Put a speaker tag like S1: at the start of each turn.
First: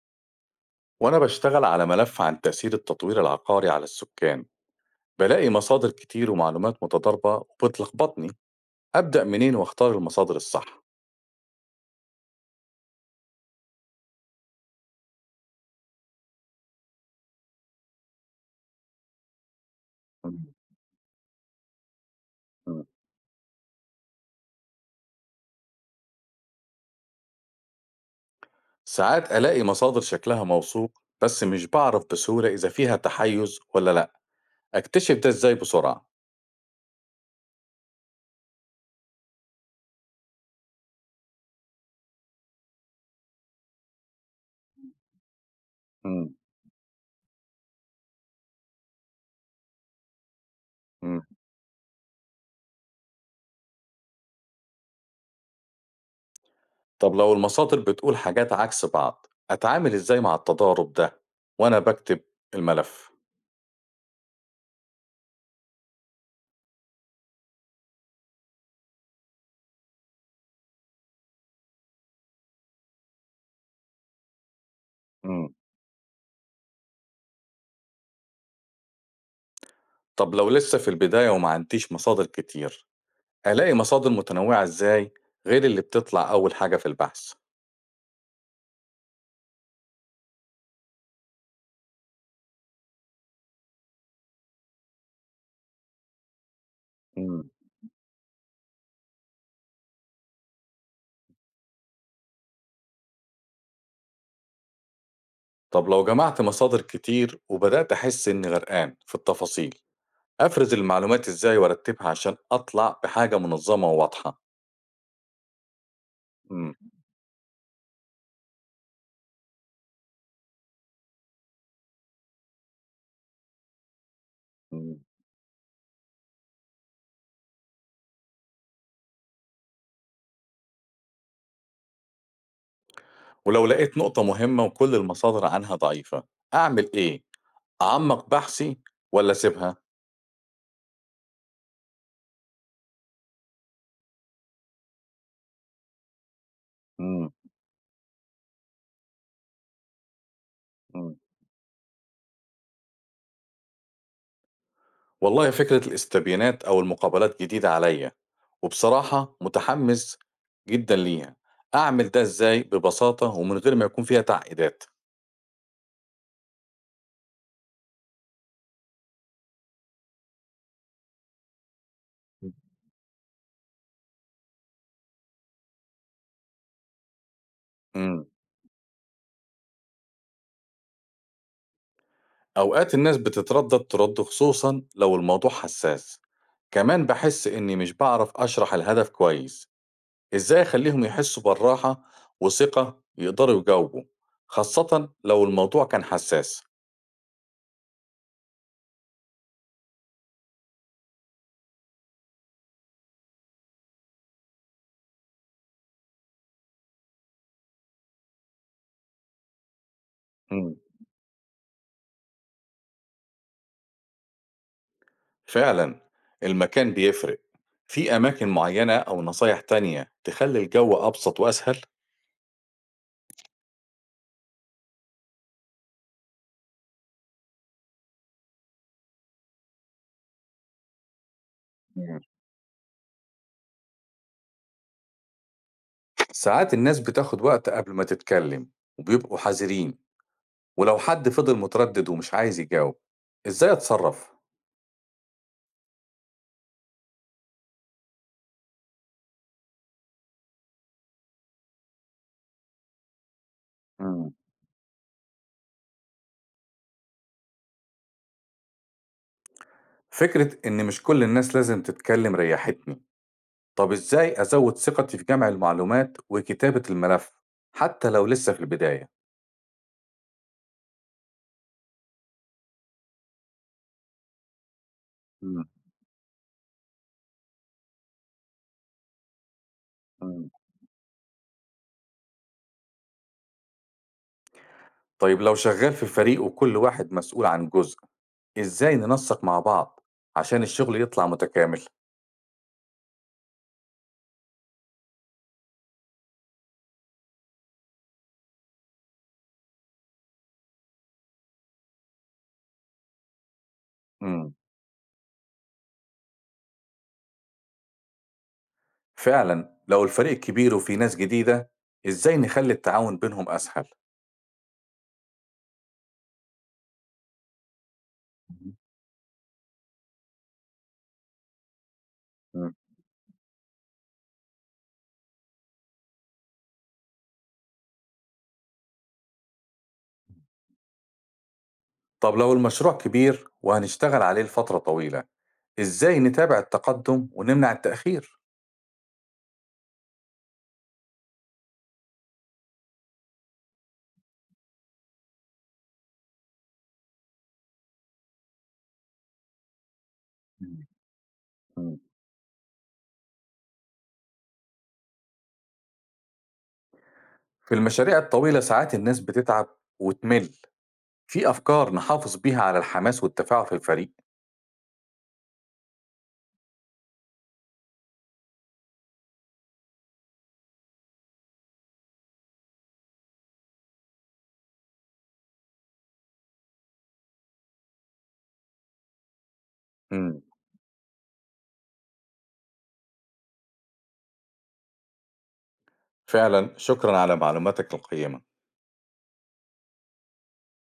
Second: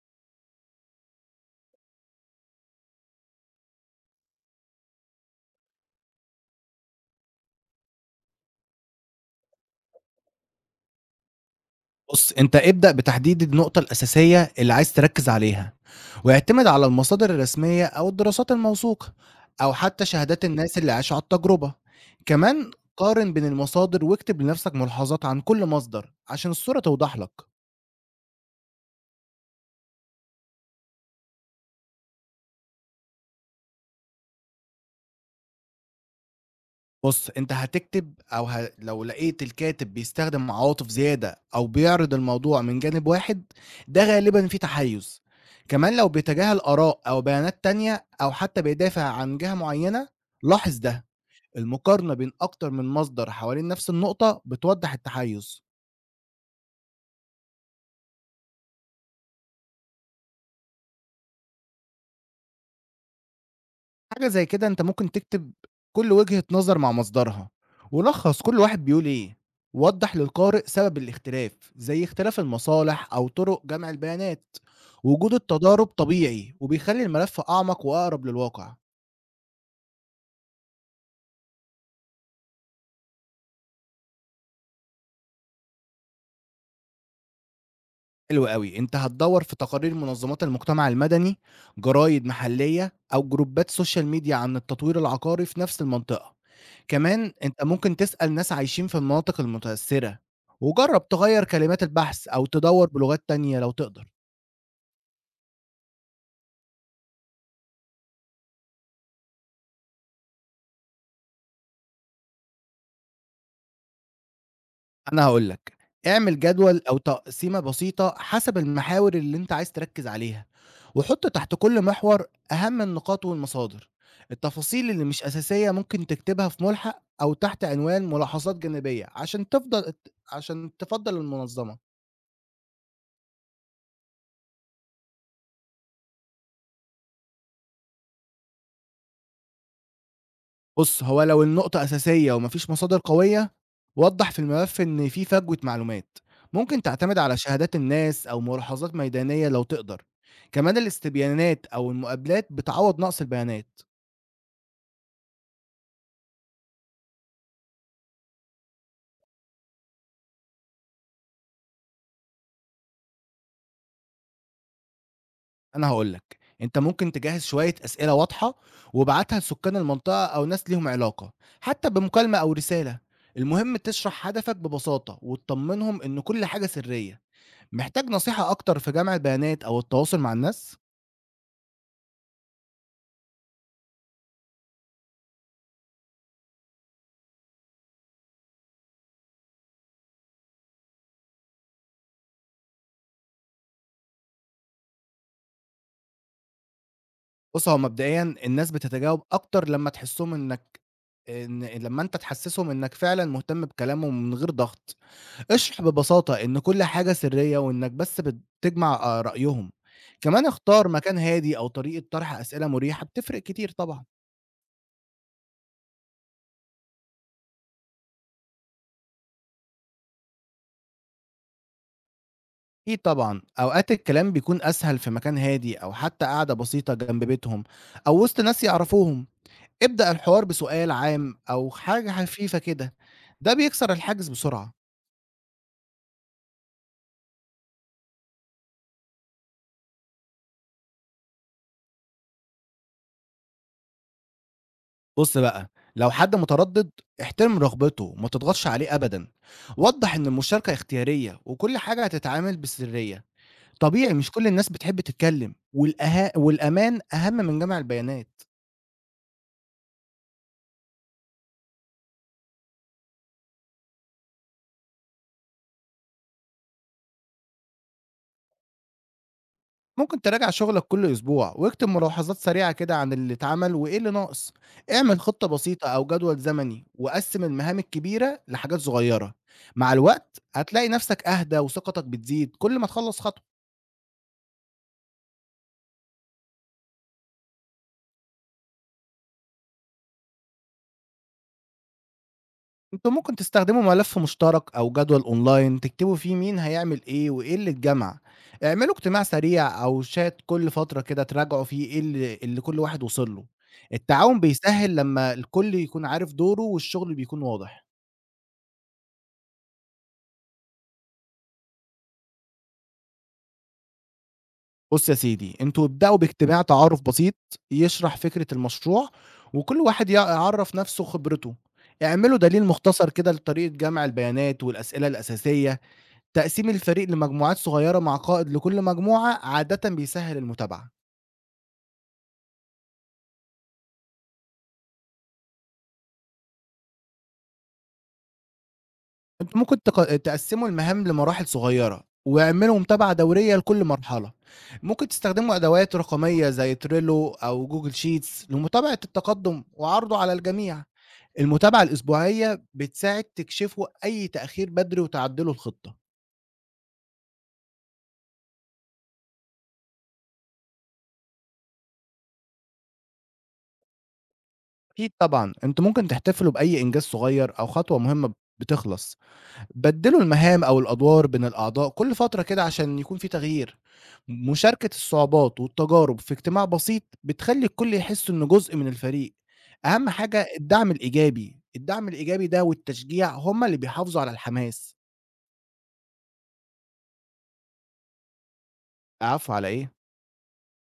S1: وأنا بشتغل على ملف عن تأثير التطوير العقاري على السكان، بلاقي مصادر كتير ومعلومات متضاربة وبتلخبطني. أبدأ منين وأختار المصادر الصح؟
S2: بُص، أنت ابدأ بتحديد النقطة الأساسية اللي عايز تركّز عليها، واعتمد على المصادر الرسمية أو الدراسات الموثوقة، أو حتى
S1: مم.
S2: شهادات الناس اللي عاشوا على التجربة. كمان
S1: مم.
S2: قارن بين المصادر واكتب لنفسك ملاحظات عن كل مصدر عشان الصورة توضح لك.
S1: ساعات ألاقي مصادر شكلها موثوق بس مش بعرف بسهولة إذا فيها تحيز ولا لأ. أكتشف ده إزاي بسرعة؟
S2: بُص، أنت هتكتب أو ه لو لقيت الكاتب بيستخدم عواطف زيادة أو بيعرض الموضوع من جانب واحد، ده غالبًا فيه تحيُّز. كمان لو
S1: مم.
S2: بيتجاهل آراء أو بيانات تانية أو حتى بيدافع عن جهة معينة، لاحظ ده.
S1: مم.
S2: المقارنة بين أكتر من مصدر حوالين نفس النقطة بتوضح التحيز.
S1: طب لو المصادر بتقول حاجات عكس بعض، أتعامل إزاي مع التضارب ده وأنا بكتب الملف؟
S2: حاجة زي كده أنت ممكن تكتب كل وجهة نظر مع مصدرها، ولخص كل واحد بيقول إيه. وضح للقارئ سبب الاختلاف زي اختلاف المصالح أو طرق جمع البيانات. وجود
S1: مم.
S2: التضارب طبيعي وبيخلي الملف أعمق وأقرب للواقع.
S1: طب لو لسه في البداية وما عنديش مصادر كتير، ألاقي مصادر متنوعة إزاي غير اللي بتطلع أول حاجة في البحث؟
S2: حلو أوي، أنت هتدوّر في تقارير منظمات المجتمع المدني، جرايد محلية أو جروبات سوشيال ميديا عن التطوير العقاري في نفس المنطقة، كمان
S1: مم.
S2: أنت ممكن تسأل ناس عايشين في المناطق المتأثرة، وجرّب تغيّر كلمات البحث أو تدوّر بلغات تانية لو تقدر.
S1: طب لو جمعت مصادر كتير وبدأت أحس إني غرقان في التفاصيل، أفرز المعلومات إزاي وأرتبها عشان أطلع بحاجة منظمة وواضحة؟
S2: أنا هاقول لك، اعمل
S1: مم.
S2: جدول أو تقسيمة بسيطة حسب المحاور اللي أنت عايز تركّز عليها، وحُط تحت كل محور أهم النقاط والمصادر، التفاصيل
S1: مم.
S2: اللي مش أساسية ممكن تكتبها في ملحق أو تحت عنوان ملاحظات جانبية عشان تفضل ت عشان تفضّل المنظمة.
S1: ولو لقيت نقطة مهمة وكل المصادر عنها ضعيفة، أعمل إيه؟ أعمق بحثي ولا أسيبها؟
S2: بُص، هو لو النقطة أساسية وما فيش مصادر قوية، وضّح في الملف إن في فجوة معلومات. ممكن تعتمد
S1: مم.
S2: على شهادات الناس أو ملاحظات ميدانية لو تقدر. كمان
S1: مم.
S2: الاستبيانات أو المقابلات بتعوّض نقص البيانات.
S1: والله فكرة الاستبيانات أو المقابلات جديدة عليا، وبصراحة متحمس جدا ليها. أعمل ده إزاي ببساطة ومن غير ما يكون فيها تعقيدات؟
S2: أنا هاقول لك، أنت ممكن تجهّز شوية أسئلة واضحة وابعتها لسكان المنطقة أو ناس ليهم علاقة، حتى بمكالمة أو رسالة. المهم تشرح هدفك ببساطة وتطمّنهم إن كل حاجة سرية. محتاج
S1: مم.
S2: نصيحة أكتر في جمع البيانات أو التواصل مع الناس؟
S1: أوقات الناس بتتردد ترد خصوصا لو الموضوع حساس، كمان بحس إني مش بعرف أشرح الهدف كويس. إزاي أخليهم يحسوا بالراحة وثقة يقدروا يجاوبوا، خاصة لو الموضوع كان حساس؟
S2: بُص، هو مبدئيًا الناس بتتجاوب أكتر لمّا تحسّهم إنّك إن لمّا أنت تحسّسهم إنّك فعلًا مهتم بكلامهم من غير ضغط، اشرح ببساطة إن كل حاجة سرية وإنّك بس بتجمع رأيهم، كمان
S1: مم.
S2: اختار مكان هادي أو طريقة طرح أسئلة مريحة بتفرق كتير طبعًا.
S1: فعلا المكان بيفرق. في أماكن معينة أو نصايح تانية تخلي الجو أبسط وأسهل؟
S2: أكيد طبعًا، أوقات الكلام بيكون أسهل في مكان هادي أو حتى قعدة بسيطة جنب بيتهم أو وسط ناس يعرفوهم، ابدأ الحوار بسؤال عام أو حاجة
S1: مم.
S2: خفيفة كده، ده بيكسر الحاجز بسرعة.
S1: ساعات الناس بتاخد وقت قبل ما تتكلم وبيبقوا حذرين، ولو حد فضل متردد ومش عايز يجاوب، إزاي أتصرف؟
S2: بُص بقى، لو حد متردد احترم رغبته وما تضغطش عليه أبدًا، وضّح إن المشاركة اختيارية وكل حاجة هتتعامل بسرية، طبيعي مش
S1: مم.
S2: كل الناس بتحب تتكلم والأها والأمان أهم من جمع البيانات،
S1: فكرة إن مش كل الناس لازم تتكلم ريحتني. طب إزاي أزود ثقتي في جمع المعلومات وكتابة الملف حتى لو لسه في البداية؟
S2: ممكن تراجع شغلك كل أسبوع واكتب ملاحظات سريعة كده عن اللي اتعمل وإيه اللي ناقص، اعمل خطة
S1: مم.
S2: بسيطة أو جدول زمني وقسّم المهام الكبيرة لحاجات صغيرة، مع الوقت
S1: مم.
S2: هتلاقي نفسك أهدى وثقتك بتزيد كل ما تخلّص خطوة.
S1: طيب لو شغال في فريق وكل واحد مسؤول عن جزء، إزاي ننسق مع بعض عشان الشغل يطلع متكامل؟
S2: أنتم ممكن تستخدموا ملف مشترك أو جدول أونلاين تكتبوا فيه مين هيعمل إيه وإيه اللي اتجمع، اعملوا اجتماع سريع أو شات كل فترة كده تراجعوا فيه إيه اللي كل واحد وصل له، التعاون
S1: إمم،
S2: بيسهل لما الكل يكون عارف دوره والشغل بيكون واضح.
S1: فعلًا لو الفريق كبير وفيه ناس جديدة، إزاي نخلّي التعاون بينهم أسهل؟
S2: بُص يا سيدي، أنتم ابدأوا باجتماع تعارف بسيط يشرح فكرة
S1: اهم.
S2: المشروع وكل واحد يع يعرّف نفسه وخبرته، اعملوا دليل
S1: إمم،
S2: مختصر كده لطريقة جمع البيانات والأسئلة الأساسية. تقسيم الفريق لمجموعات صغيرة مع قائد لكل مجموعة عادةً بيسهّل المتابعة.
S1: طب لو المشروع كبير وهنشتغل عليه لفترة طويلة، إزاي نتابع التقدم ونمنع التأخير؟
S2: أنتم ممكن تقسّموا المهام لمراحل صغيرة واعملوا متابعة دورية لكل مرحلة. ممكن تستخدموا أدوات رقمية زي Trello أو Google Sheets لمتابعة التقدُّم وعرضه على الجميع.
S1: إمم.
S2: المتابعة
S1: إمم،
S2: الأسبوعية بتساعد تكشفوا أي تأخير بدري وتعدّلوا الخطة.
S1: في المشاريع الطويلة ساعات الناس بتتعب وتمل، في أفكار نحافظ بيها على الحماس والتفاعل في الفريق؟
S2: أكيد طبعًا، أنتم ممكن تحتفلوا بأي إنجاز صغير أو خطوة مهمة بتخلص. بدلوا المهام أو الأدوار بين الأعضاء كل فترة كده عشان يكون في تغيير. مشاركة الصعوبات والتجارب في اجتماع بسيط بتخلي الكل يحس إنه جزء من الفريق. أهم
S1: إمم،
S2: حاجة الدعم الإيجابي ده والتشجيع هما اللي بيحافظوا على الحماس.
S1: فعلًا شكرًا على معلوماتك القيمة.
S2: أعفو على إيه؟